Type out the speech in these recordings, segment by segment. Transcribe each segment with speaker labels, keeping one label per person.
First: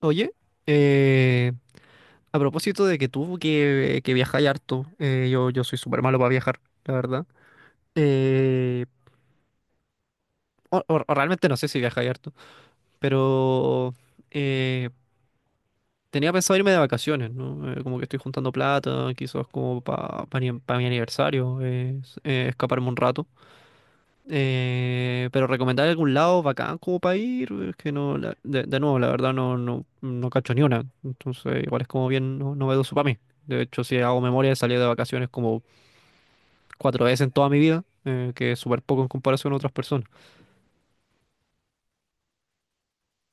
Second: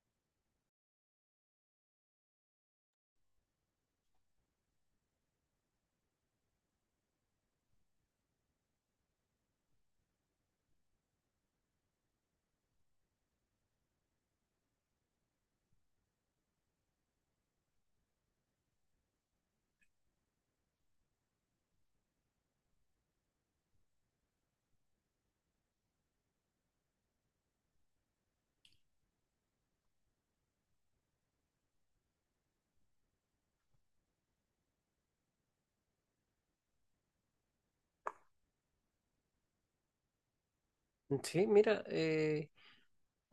Speaker 1: Oye, eh, a propósito de que tú que viajáis harto, yo soy súper malo para viajar, la verdad. Eh, o realmente no sé si viajáis harto, pero eh, tenía pensado irme de vacaciones, ¿no? Como que estoy juntando plata, quizás como para pa mi aniversario, escaparme un rato. Pero recomendar algún lado bacán como para ir, es que no, de nuevo, la verdad no cacho ni una. Entonces, igual es como bien novedoso para mí. De hecho, si hago memoria, he salido de vacaciones como 4 veces en toda mi vida, que es súper poco en comparación a otras personas.
Speaker 2: Mm. Sí, mira, eh,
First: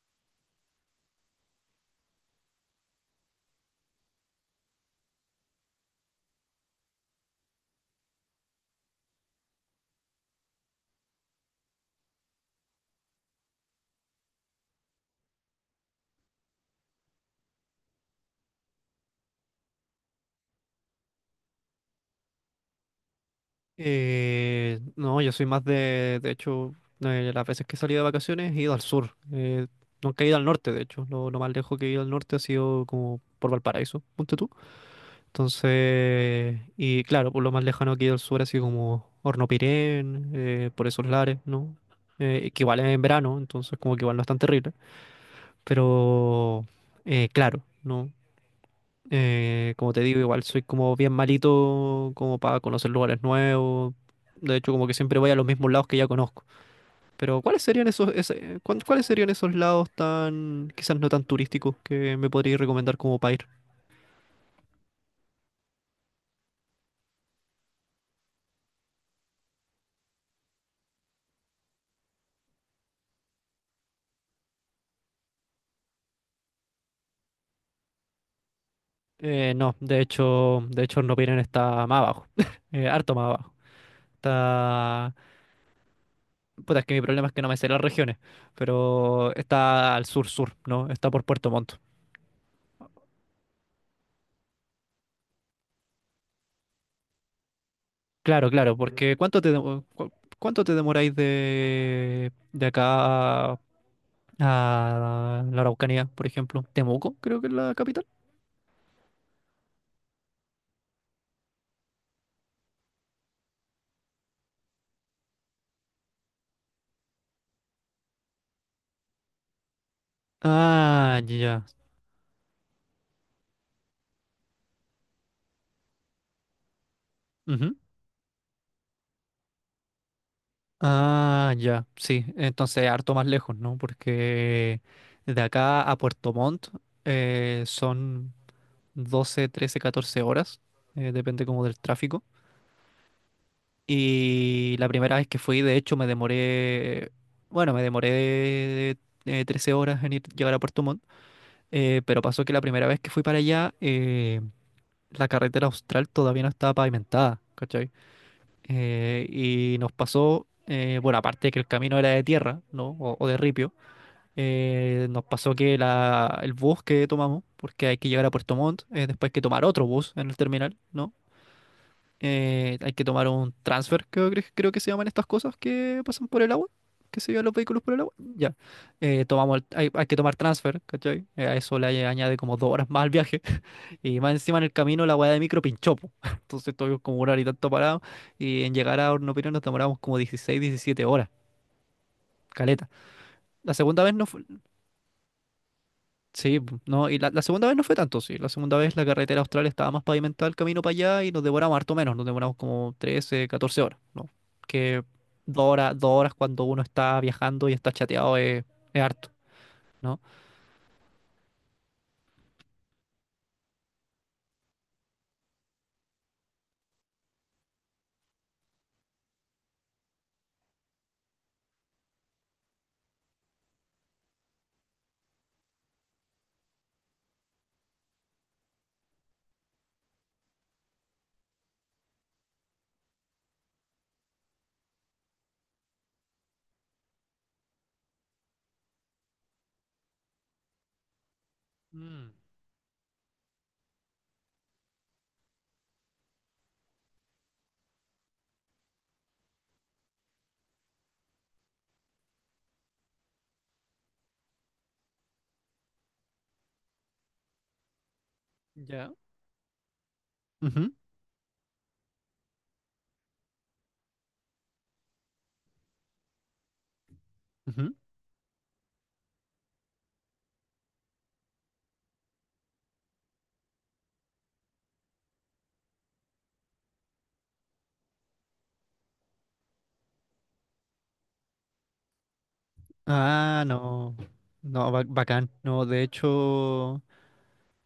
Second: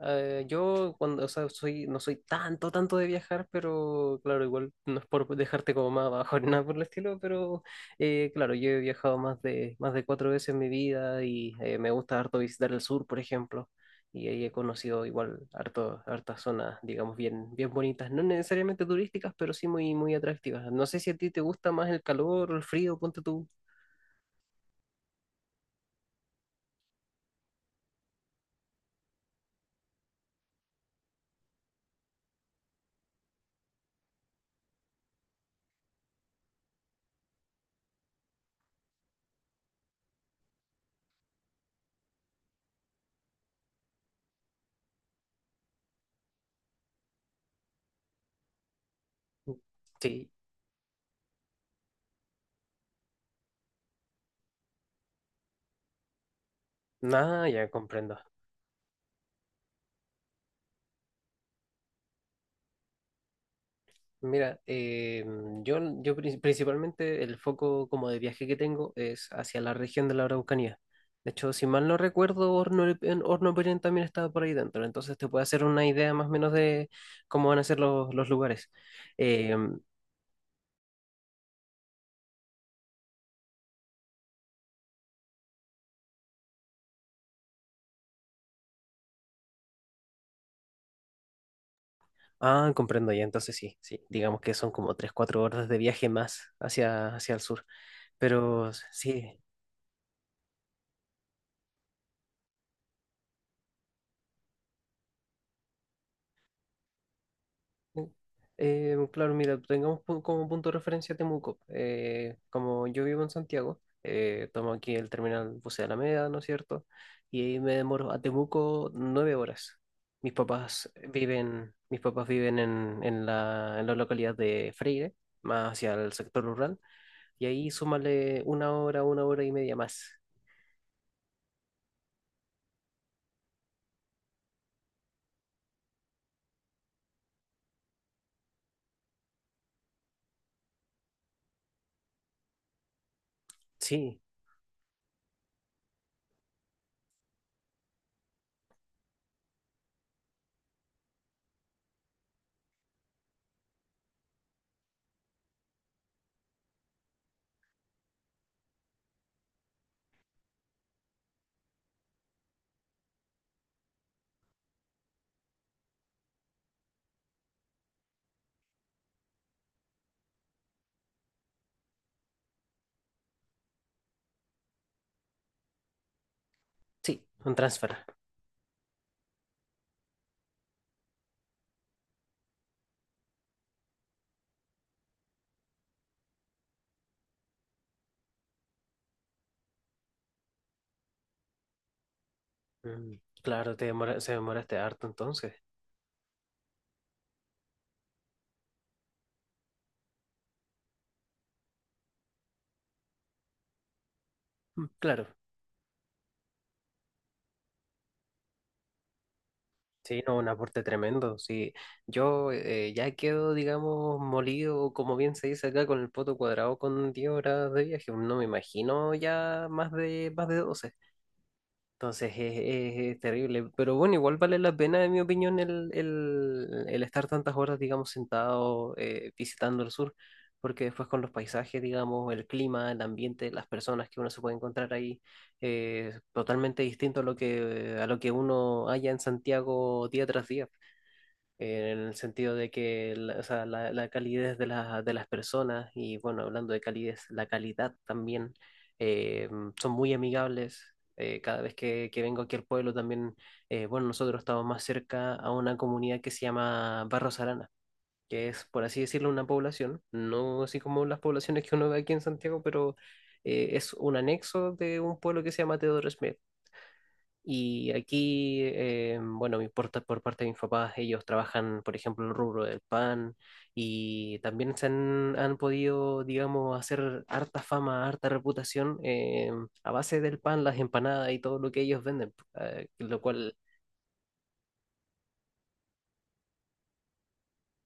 Speaker 2: eh, yo cuando, o sea, soy, no soy tanto, tanto de viajar, pero claro, igual no es por dejarte como más abajo ni nada por el estilo, pero claro, yo he viajado más de cuatro veces en mi vida y me gusta harto visitar el sur, por ejemplo, y ahí he conocido igual harto, hartas zonas, digamos, bien, bien bonitas, no necesariamente turísticas, pero sí muy, muy atractivas. No sé si a ti te gusta más el calor o el frío, ponte tú.
Speaker 1: No, yo soy más de hecho, de las veces que he salido de vacaciones he ido al sur. Nunca he ido al norte, de hecho. Lo más lejos que he ido al norte ha sido como por Valparaíso. Punto Entonces, y claro, por lo más lejano aquí del sur, así como Hornopirén, por esos lares, ¿no? Que igual es en verano, entonces como que igual no es tan terrible. Pero, claro, ¿no? Como te digo,
Speaker 2: Sí,
Speaker 1: igual soy como bien malito como para conocer lugares nuevos. De hecho, como que siempre voy a los mismos lados que ya conozco. Pero,
Speaker 2: nada,
Speaker 1: ¿cuáles
Speaker 2: ya
Speaker 1: serían
Speaker 2: comprendo.
Speaker 1: cuáles serían esos lados tan, quizás no tan turísticos que me podrías recomendar como para ir?
Speaker 2: Mira, yo principalmente el foco como de viaje que tengo es hacia la región de la Araucanía. De hecho, si mal no recuerdo, Horno Pirén también estaba por ahí dentro, entonces te puede hacer una idea más o menos de cómo van a ser los lugares. Eh,
Speaker 1: No, de hecho Nopiren está más abajo, harto más abajo. Está... Puta, es que mi problema es que no me sé las regiones, pero está al sur-sur, ¿no? Está por Puerto Montt.
Speaker 2: ah, comprendo ya, entonces sí, sí, digamos que son como tres cuatro horas de viaje más hacia, hacia el sur,
Speaker 1: Claro,
Speaker 2: pero
Speaker 1: claro, porque
Speaker 2: sí.
Speaker 1: ¿cuánto te demoráis de acá a la Araucanía, por ejemplo? Temuco, creo que es la capital.
Speaker 2: Claro, mira, tengamos como punto de referencia Temuco. Como yo vivo en Santiago, tomo aquí el terminal Bus de Alameda, ¿no es cierto? Y ahí me demoro a Temuco 9 horas. Mis papás
Speaker 1: Ah, ya.
Speaker 2: viven, mis papás viven en la localidad de Freire, más hacia el sector rural, y ahí súmale una hora y media más.
Speaker 1: Ah, ya, sí, entonces harto más lejos, ¿no? Porque de acá a Puerto Montt son 12, 13, 14 horas, depende como del tráfico.
Speaker 2: Sí,
Speaker 1: Y la primera vez que fui, de hecho, me demoré 13 horas en llegar a Puerto Montt, pero pasó que la primera vez que fui para allá, la carretera austral todavía no estaba pavimentada, ¿cachai? Y nos pasó, bueno, aparte de que el camino era de tierra, ¿no? O de ripio, nos pasó que el bus que tomamos, porque hay que llegar a Puerto Montt, después hay que tomar otro bus en el terminal, ¿no? Hay que tomar un transfer, creo, creo que se llaman estas cosas que pasan por el agua, que
Speaker 2: sí,
Speaker 1: se llevan los
Speaker 2: un
Speaker 1: vehículos por
Speaker 2: transfer.
Speaker 1: el agua. Ya. Hay, hay que tomar transfer, ¿cachai? A eso le añade como 2 horas más al viaje. Y más encima en el camino la weá de micro pinchó, po. Entonces estuvimos como una hora y tanto parado. Y en llegar a Hornopirón nos demoramos como 16, 17 horas. Caleta.
Speaker 2: Mm,
Speaker 1: La
Speaker 2: claro,
Speaker 1: segunda vez no.
Speaker 2: se demoraste harto entonces.
Speaker 1: No, y la segunda vez no fue tanto, sí. La segunda vez la carretera austral estaba más pavimentada el camino para allá y nos demoramos harto menos, nos demoramos como 13, 14 horas, ¿no?
Speaker 2: Mm.
Speaker 1: Que
Speaker 2: Claro,
Speaker 1: dos horas cuando uno está viajando y está chateado es harto, ¿no?
Speaker 2: sí, no, un aporte tremendo. Sí, yo ya quedo, digamos, molido, como bien se dice acá, con el poto cuadrado con 10 horas de viaje. No me imagino ya más de 12. Entonces es terrible. Pero bueno, igual vale la pena, en mi opinión, el estar tantas horas, digamos, sentado visitando el sur. Porque después con los paisajes, digamos, el clima, el ambiente, las personas que uno se puede encontrar ahí totalmente distinto a lo que, uno halla en Santiago día tras día en el
Speaker 1: Mm,
Speaker 2: sentido de que la, o sea, la calidez de, de las personas y bueno, hablando de calidez, la calidad también, eh, son muy amigables. Cada vez que vengo aquí al pueblo también, bueno, nosotros estamos más cerca a una comunidad que se llama Barros Arana, que es, por así
Speaker 1: ya.
Speaker 2: decirlo, una población, no así
Speaker 1: Ujú,
Speaker 2: como las poblaciones que uno ve aquí en Santiago, pero es un anexo de un pueblo que se llama Teodoro Smith. Y
Speaker 1: ujú.
Speaker 2: aquí, bueno, por parte de mis papás, ellos trabajan, por ejemplo, en el rubro del pan y también se han podido, digamos, hacer harta fama, harta reputación a base del pan, las empanadas y todo lo que ellos venden, lo cual...
Speaker 1: Ah, no. No, ba- bacán. No, de hecho.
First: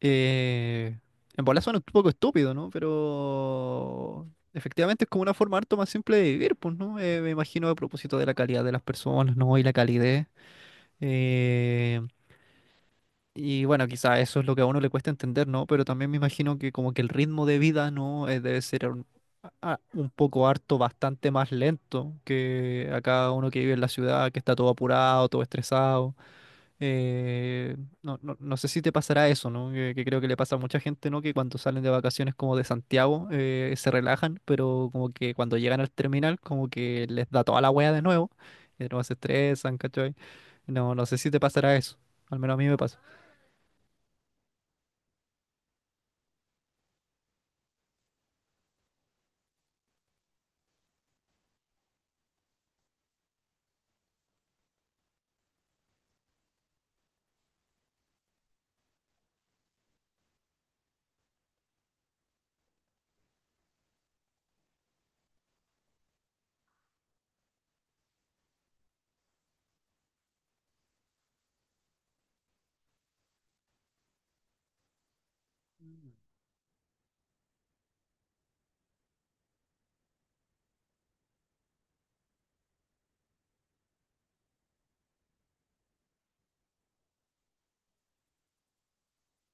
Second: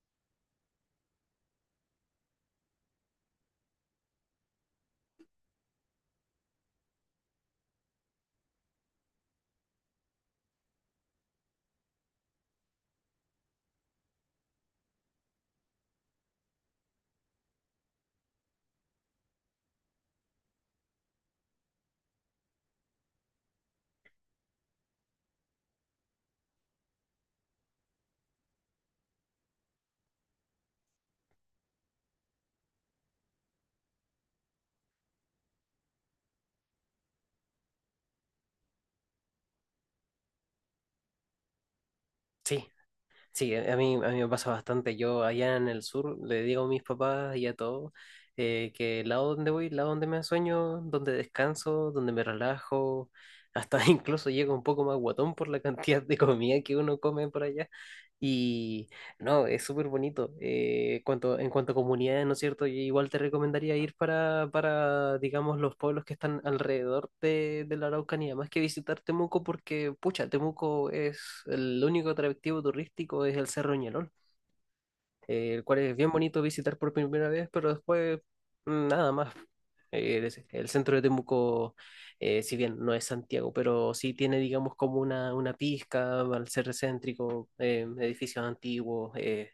Speaker 1: Eh, en bola suena un poco estúpido, ¿no? Pero efectivamente es como una forma harto más simple de vivir, pues, ¿no? Me imagino a propósito de la calidad de las personas, ¿no? Y la calidez. eh, y bueno, quizá eso es lo que a uno le cuesta entender, ¿no? Pero también me imagino que como que el ritmo de vida, ¿no? Debe ser un poco harto, bastante más lento que acá uno que vive en la ciudad, que está todo apurado, todo estresado. No sé si te pasará eso, ¿no? Que creo que le pasa a mucha gente, ¿no? Que cuando salen de vacaciones como de Santiago, se relajan, pero como que cuando llegan al terminal, como que les da toda la wea de nuevo, y de nuevo se estresan, ¿cachai? No, no sé si te pasará eso, al menos a
Speaker 2: Sí,
Speaker 1: mí me pasa.
Speaker 2: sí, a mí me pasa bastante. Yo allá en el sur le digo a mis papás y a todos que el lado donde voy, el lado donde me sueño, donde descanso, donde me relajo, hasta incluso llego un poco más guatón por la cantidad de comida que uno come por allá. Y no, es súper bonito. En cuanto a comunidades, ¿no es cierto? Yo igual te recomendaría ir para, digamos, los pueblos que están alrededor de la Araucanía, más que visitar Temuco, porque, pucha, Temuco es el único atractivo turístico, es el Cerro Ñelol, el cual es bien bonito visitar por primera vez, pero después nada más. El centro de Temuco, si bien no es Santiago, pero sí tiene, digamos, como una, pizca al ser céntrico, edificios antiguos,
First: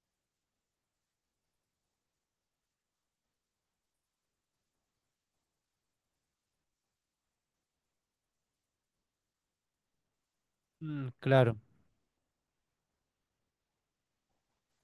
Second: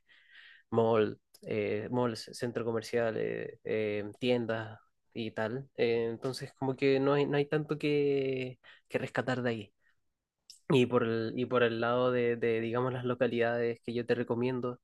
Speaker 2: mall, malls, centro comercial, tiendas y tal. Entonces, como que no hay tanto que rescatar de ahí. Y por
Speaker 1: Mm,
Speaker 2: el, y
Speaker 1: claro,
Speaker 2: por el lado de, digamos, las localidades que yo te recomiendo,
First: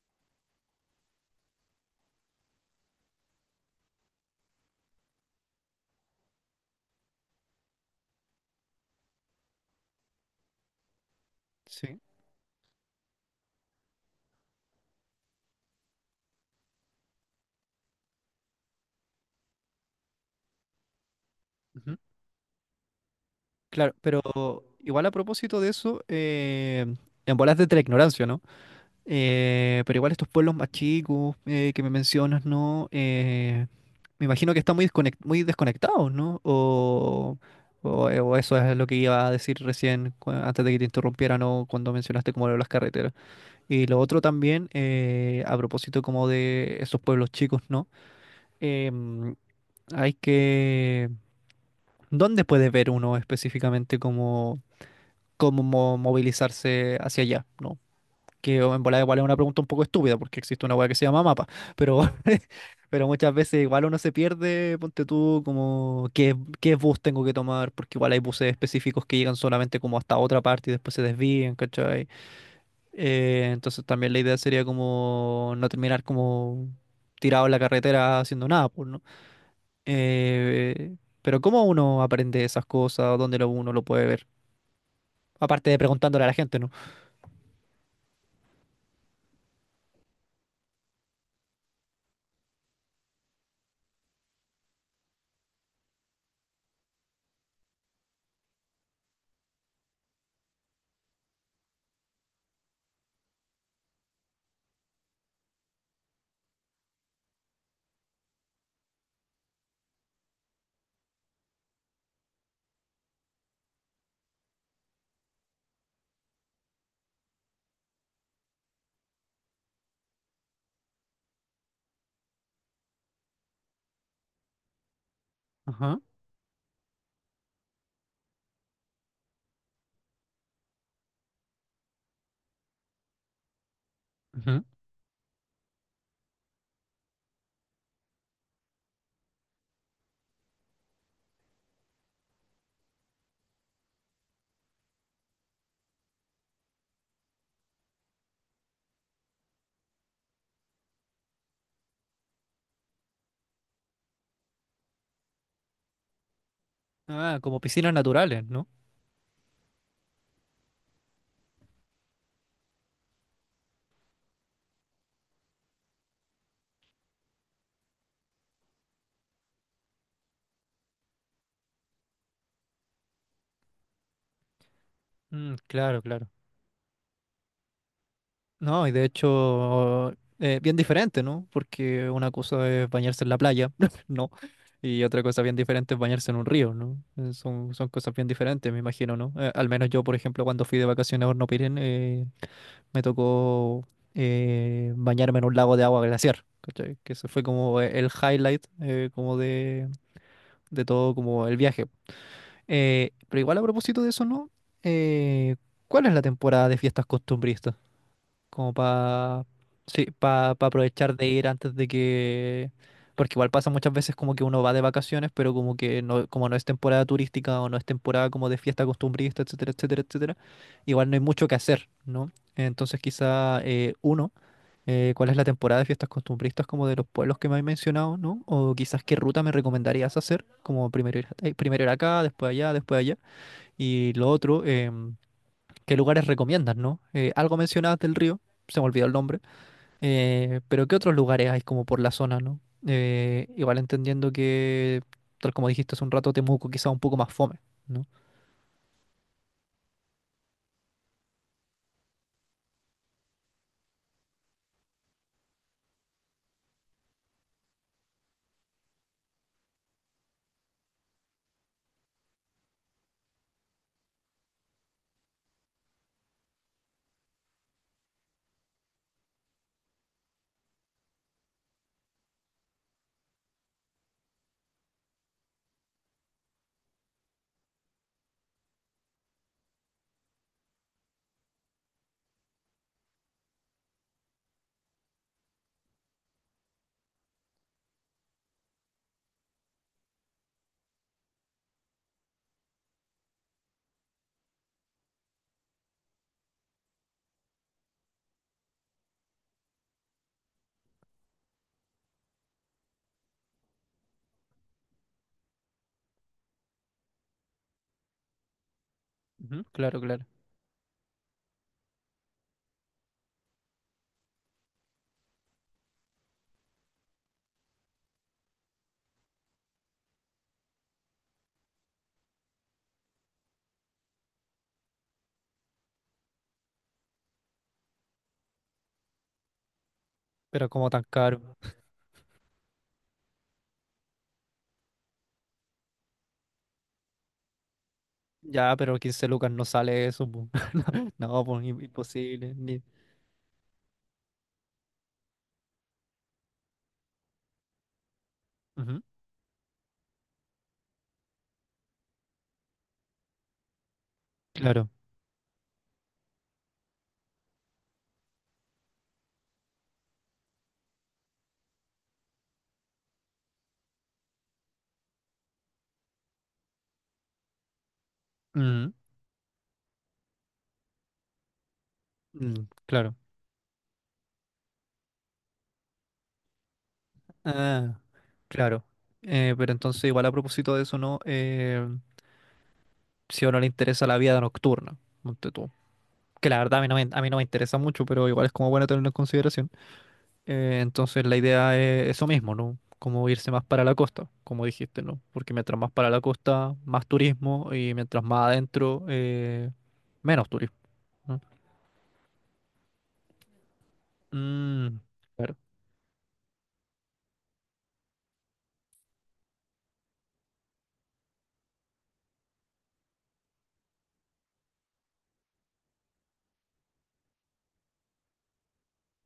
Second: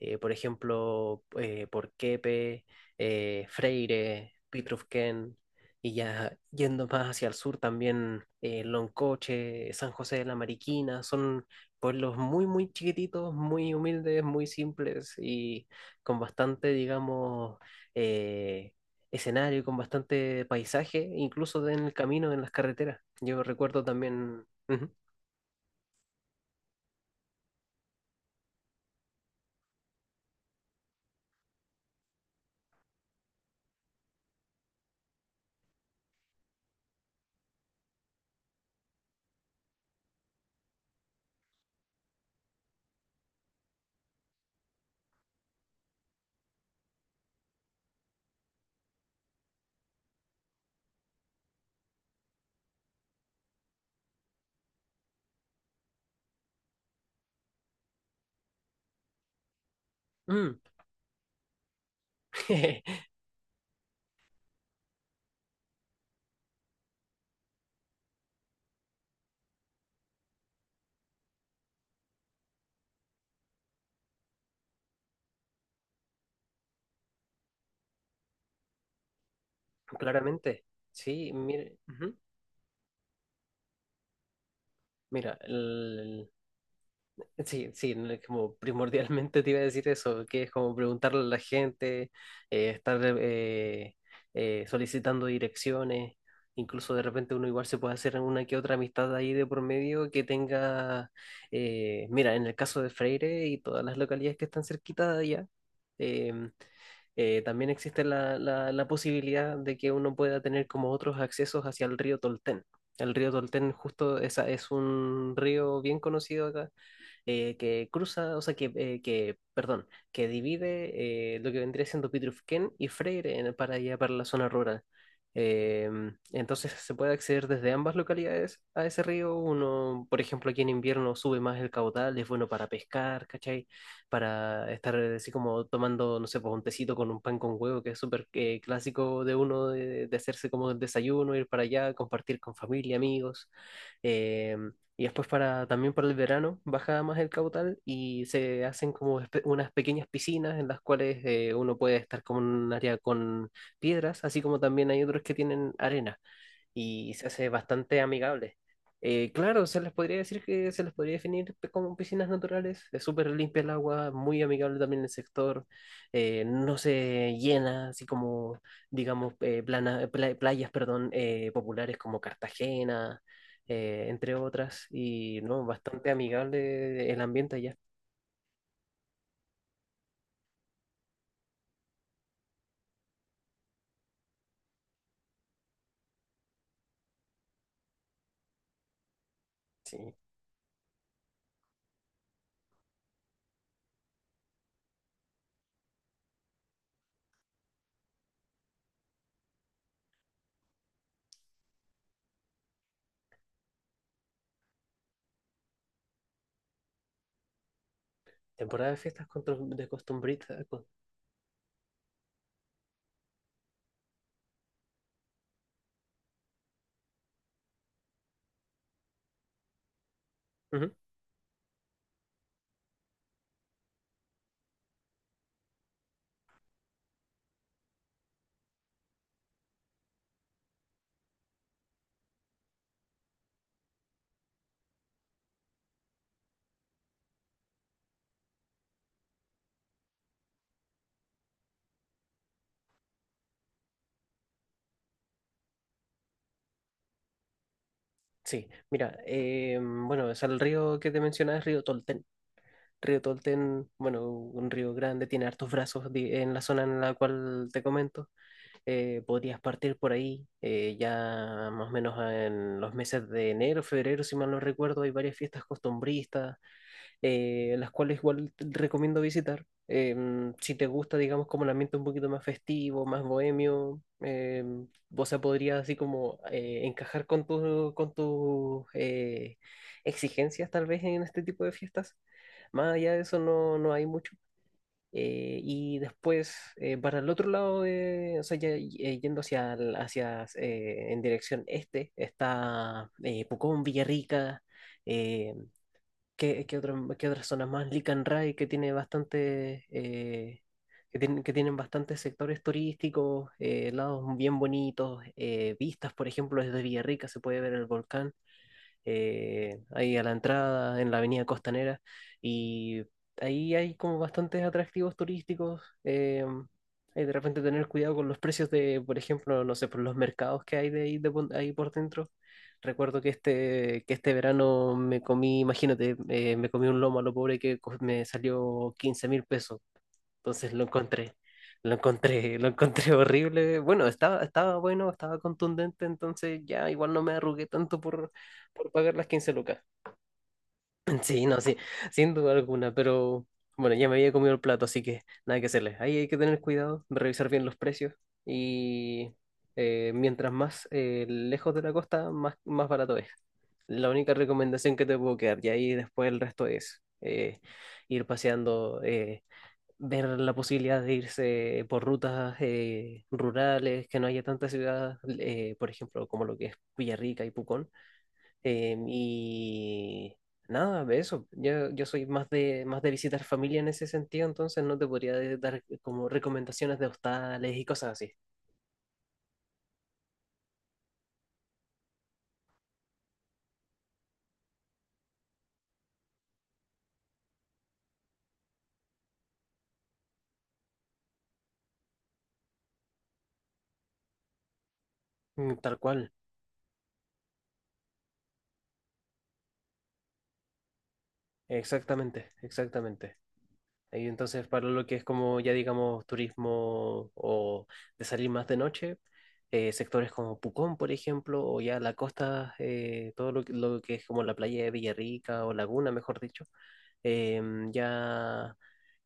Speaker 2: por ejemplo, Porquepe, Freire, Pitrufquén, y ya yendo más hacia el sur también, Loncoche, San José de la Mariquina, son
Speaker 1: sí.
Speaker 2: pueblos muy, muy chiquititos, muy humildes, muy simples y con bastante, digamos, eh, escenario, con bastante paisaje, incluso en el
Speaker 1: Ujú.
Speaker 2: camino, en las carreteras. Yo recuerdo
Speaker 1: Claro, pero
Speaker 2: también. Ujú.
Speaker 1: igual a propósito de eso, en bolas de la ignorancia, ¿no? Pero igual estos pueblos más chicos que me mencionas, ¿no? Me imagino que están muy desconectados, ¿no? O eso es lo que iba a decir antes de que te interrumpiera, ¿no? Cuando mencionaste como lo de las carreteras. Y lo otro también, a propósito como de esos pueblos chicos, ¿no? Em, Hay que... ¿Dónde puede ver uno específicamente movilizarse hacia allá, ¿no? Que o en volada igual es una pregunta un poco estúpida porque
Speaker 2: Mm.
Speaker 1: existe una weá que se llama mapa, pero, pero muchas veces igual uno se pierde, ponte tú como qué bus tengo que tomar, porque igual hay buses específicos que llegan solamente como hasta otra parte y después se desvían, ¿cachai? Entonces también la idea sería como no terminar como tirado en la carretera haciendo nada, pues, ¿no?
Speaker 2: Claramente,
Speaker 1: Eh,
Speaker 2: sí,
Speaker 1: pero ¿cómo
Speaker 2: mire,
Speaker 1: uno
Speaker 2: ujú.
Speaker 1: aprende esas cosas? ¿Dónde uno lo puede ver?
Speaker 2: Mira,
Speaker 1: Aparte de preguntándole a la gente, ¿no?
Speaker 2: sí, sí, no es como primordialmente te iba a decir eso, que es como preguntarle a la gente, estar solicitando direcciones, incluso de repente uno igual se puede hacer una que otra amistad ahí de por medio que tenga, mira, en el caso de Freire y todas las localidades que están cerquita de allá, em, también existe la, la posibilidad de que uno pueda tener como otros accesos hacia el río Tolten. El río Tolten justo esa, es un río bien conocido acá que cruza, o sea, perdón, que divide lo que vendría siendo Pitrufquén y Freire para allá, para la zona rural.
Speaker 1: Ajá,
Speaker 2: Entonces se puede acceder desde ambas localidades a ese río. Uno, por ejemplo, aquí en invierno sube más el caudal, es bueno para pescar, ¿cachai?
Speaker 1: ajá.
Speaker 2: Para estar así como tomando, no sé, pues un tecito con un pan con huevo, que es súper clásico de uno, de hacerse como el desayuno, ir para allá, compartir con familia, amigos. Em, y después también para el verano baja más el caudal y se hacen como unas pequeñas piscinas en las cuales uno puede estar como en un área con piedras, así como también hay otros que tienen arena y se
Speaker 1: Ah,
Speaker 2: hace
Speaker 1: como piscinas
Speaker 2: bastante
Speaker 1: naturales,
Speaker 2: amigable.
Speaker 1: ¿no?
Speaker 2: Claro, se les podría decir que se les podría definir como piscinas naturales. Es súper limpia el agua, muy amigable también el sector. No se llena, así como, digamos, playas, perdón, populares como Cartagena, entre otras. Y
Speaker 1: Mm,
Speaker 2: no,
Speaker 1: claro,
Speaker 2: bastante
Speaker 1: claro.
Speaker 2: amigable el ambiente allá.
Speaker 1: No, y de hecho, bien diferente, ¿no? Porque una cosa es bañarse en la playa, ¿no? Y otra cosa bien diferente es bañarse en un río, ¿no? Son, son cosas bien diferentes, me imagino, ¿no? Al menos yo,
Speaker 2: Sí.
Speaker 1: por ejemplo, cuando fui de vacaciones a Horno eh, me tocó bañarme en un lago de agua glaciar, ¿cachai? Que eso fue como el highlight, como de todo, como el viaje. Pero igual a propósito de eso, ¿no? Eh, ¿Cuál es la temporada de fiestas costumbristas? Como
Speaker 2: Temporada de fiestas
Speaker 1: para
Speaker 2: contro- de
Speaker 1: sí, para
Speaker 2: costumbrita.
Speaker 1: aprovechar de ir antes de que. Porque igual pasa muchas veces como que uno va de vacaciones, pero como que no, como no es temporada turística o no es temporada como de fiesta costumbrista, etcétera, etcétera, etcétera,
Speaker 2: Ujú.
Speaker 1: igual no hay mucho que hacer, ¿no? Entonces ¿cuál es la temporada de fiestas costumbristas como de los pueblos que me has mencionado, ¿no? O quizás qué ruta me recomendarías hacer, como primero ir acá, después allá, después allá. Y lo otro, ¿qué lugares recomiendas, no? Algo mencionabas del río, se me olvidó el nombre, pero ¿qué otros lugares hay como por la zona, no? Igual entendiendo que, tal como dijiste hace un rato, Temuco quizá un poco más fome, ¿no?
Speaker 2: Sí, mira, bueno, es el río que te mencionaba, es río Tolten. Río Tolten, bueno, un río grande, tiene hartos brazos en la zona en la cual te comento. Podrías partir por ahí, ya más o menos en los meses de enero, febrero, si mal no recuerdo, hay varias fiestas costumbristas las cuales igual te recomiendo visitar. Si te gusta, digamos, como el ambiente un poquito más festivo, más bohemio, o sea, podría así como encajar con con tus exigencias tal vez en este tipo de fiestas. Más allá de eso no hay mucho. Y después, para el otro lado, de, o sea, ya yendo hacia, hacia en dirección este, está Pucón, Villarrica. em, ¿Qué otras zonas más? Lican Rai, que tiene bastante, que tienen bastantes sectores turísticos, lados bien bonitos, vistas, por ejemplo, desde Villarrica se puede ver el volcán
Speaker 1: Ujú, claro,
Speaker 2: ahí a
Speaker 1: claro.
Speaker 2: la entrada, en la avenida Costanera, y ahí hay como bastantes atractivos turísticos. Hay de repente tener cuidado con los precios de, por ejemplo, no sé, por los mercados que hay de ahí, ahí por dentro. Recuerdo que este, verano me comí, imagínate, me comí un lomo a lo pobre me salió 15.000 pesos.
Speaker 1: Pero
Speaker 2: Entonces lo
Speaker 1: como tan
Speaker 2: encontré,
Speaker 1: caro.
Speaker 2: lo encontré, lo encontré horrible. Bueno, estaba bueno, estaba contundente, entonces ya igual no me arrugué tanto por,
Speaker 1: Ya,
Speaker 2: por
Speaker 1: pero
Speaker 2: pagar
Speaker 1: 15
Speaker 2: las
Speaker 1: lucas
Speaker 2: 15
Speaker 1: no
Speaker 2: lucas.
Speaker 1: sale eso, po. No,
Speaker 2: Sí, no,
Speaker 1: pues
Speaker 2: sí, sin duda
Speaker 1: imposible. Ni.
Speaker 2: alguna, pero bueno, ya me había comido el plato, así que nada que hacerle. Ahí hay que tener cuidado, revisar bien los precios
Speaker 1: Ujú.
Speaker 2: y mientras más lejos de la costa, más barato es. La única
Speaker 1: Claro.
Speaker 2: recomendación que te puedo quedar, y ahí después el resto es ir paseando. Ver la posibilidad de irse por rutas rurales, que no haya tantas ciudades, por ejemplo, como lo que es Villarrica y Pucón.
Speaker 1: Mm,
Speaker 2: Y nada, de eso. Yo soy más
Speaker 1: mm,
Speaker 2: de, más de
Speaker 1: claro.
Speaker 2: visitar familia en ese sentido, entonces no te podría dar como recomendaciones de hostales y
Speaker 1: Ah,
Speaker 2: cosas así.
Speaker 1: claro. Pero entonces, igual a propósito de eso, ¿no? Si a uno le interesa la vida nocturna, monte tú. Que la verdad a mí no me interesa mucho, pero igual es como bueno tenerlo en consideración. Entonces la idea es eso mismo, ¿no? Como irse más para la costa, como dijiste, ¿no? Porque
Speaker 2: Mm.
Speaker 1: mientras más
Speaker 2: Tal
Speaker 1: para la
Speaker 2: cual,
Speaker 1: costa, más turismo y mientras más adentro, menos turismo, ¿no?
Speaker 2: exactamente, exactamente. Y entonces, para
Speaker 1: Mm,
Speaker 2: lo que es
Speaker 1: claro.
Speaker 2: como ya digamos turismo o de salir más de noche, sectores como Pucón, por ejemplo, o ya la costa, todo lo que es como la playa de Villarrica o Laguna, mejor dicho, ya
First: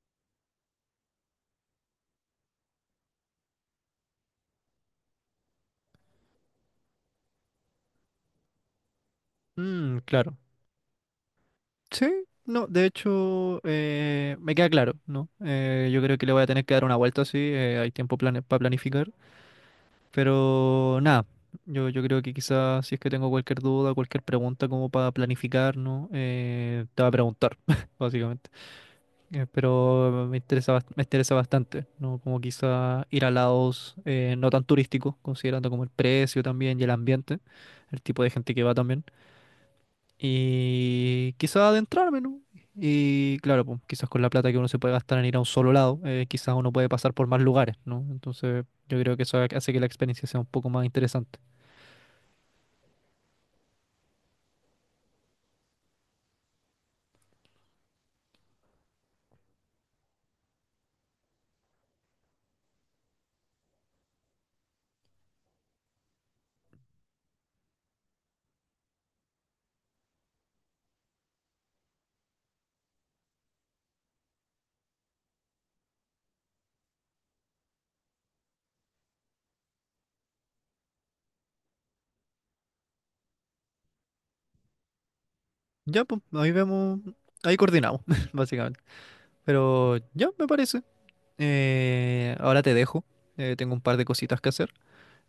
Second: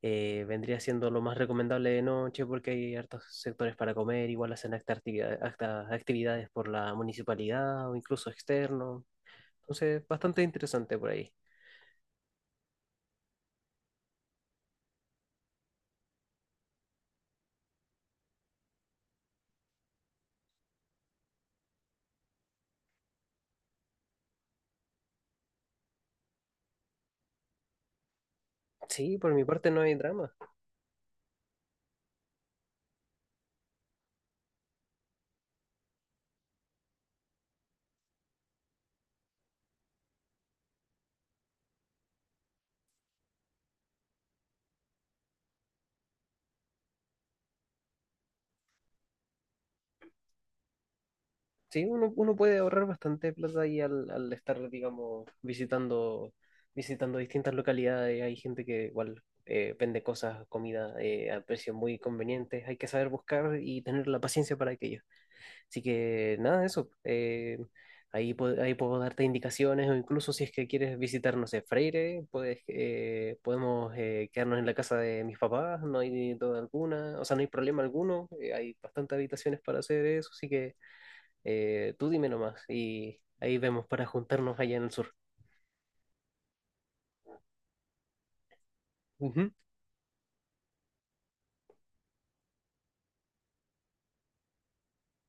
Speaker 2: vendría siendo lo más recomendable de noche porque hay hartos sectores para comer, igual hacen hasta hasta actividades por la municipalidad o incluso externo.
Speaker 1: Mm,
Speaker 2: Entonces,
Speaker 1: claro.
Speaker 2: bastante interesante por ahí.
Speaker 1: Sí, no, de hecho, me queda claro, ¿no? Yo creo que le voy a tener que dar una vuelta, sí, hay tiempo para planificar. Pero nada, yo creo que quizás si es que tengo cualquier duda, cualquier pregunta como para planificarnos, te va a preguntar, básicamente.
Speaker 2: Sí, por mi parte no hay
Speaker 1: Pero
Speaker 2: drama.
Speaker 1: me interesa, me interesa bastante, ¿no? Como quizás ir a lados no tan turísticos, considerando como el precio también y el ambiente, el tipo de gente que va también. Y quizás adentrarme, ¿no? Y claro, pues quizás con la plata que uno se puede gastar en ir a un solo lado, quizás uno puede pasar por más lugares, ¿no? Entonces yo creo que eso hace que la experiencia sea un poco más interesante.
Speaker 2: Sí, uno puede ahorrar bastante plata ahí al estar, digamos, visitando, distintas localidades. Hay gente que igual vende cosas, comida a precios muy convenientes. Hay que saber buscar y tener la paciencia para aquello. Así que nada, eso. Ahí puedo darte indicaciones o incluso si es que quieres visitar, no sé, Freire, puedes, podemos quedarnos en la casa de mis papás. No hay duda alguna, o sea, no hay problema alguno. Hay bastantes habitaciones para hacer eso, así que... Tú dime nomás y ahí vemos para juntarnos allá en el sur.
Speaker 1: Ya, pues, ahí vemos, ahí coordinamos, básicamente.
Speaker 2: Ujú.
Speaker 1: Pero ya, me parece. Ahora te dejo. Tengo un par de cositas que hacer.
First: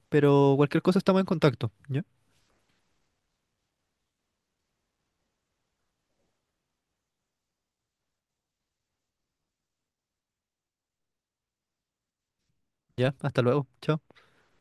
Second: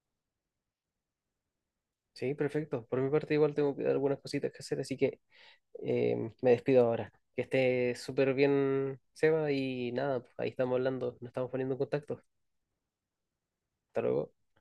Speaker 1: Pero cualquier cosa estamos en contacto. Ya,
Speaker 2: Sí, perfecto. Por mi parte igual tengo algunas cositas que hacer, así que me despido ahora. Que esté súper bien, Seba, y nada, pues, ahí estamos hablando, nos estamos poniendo en contacto.
Speaker 1: ya, hasta luego.
Speaker 2: Hasta
Speaker 1: Chao.
Speaker 2: luego.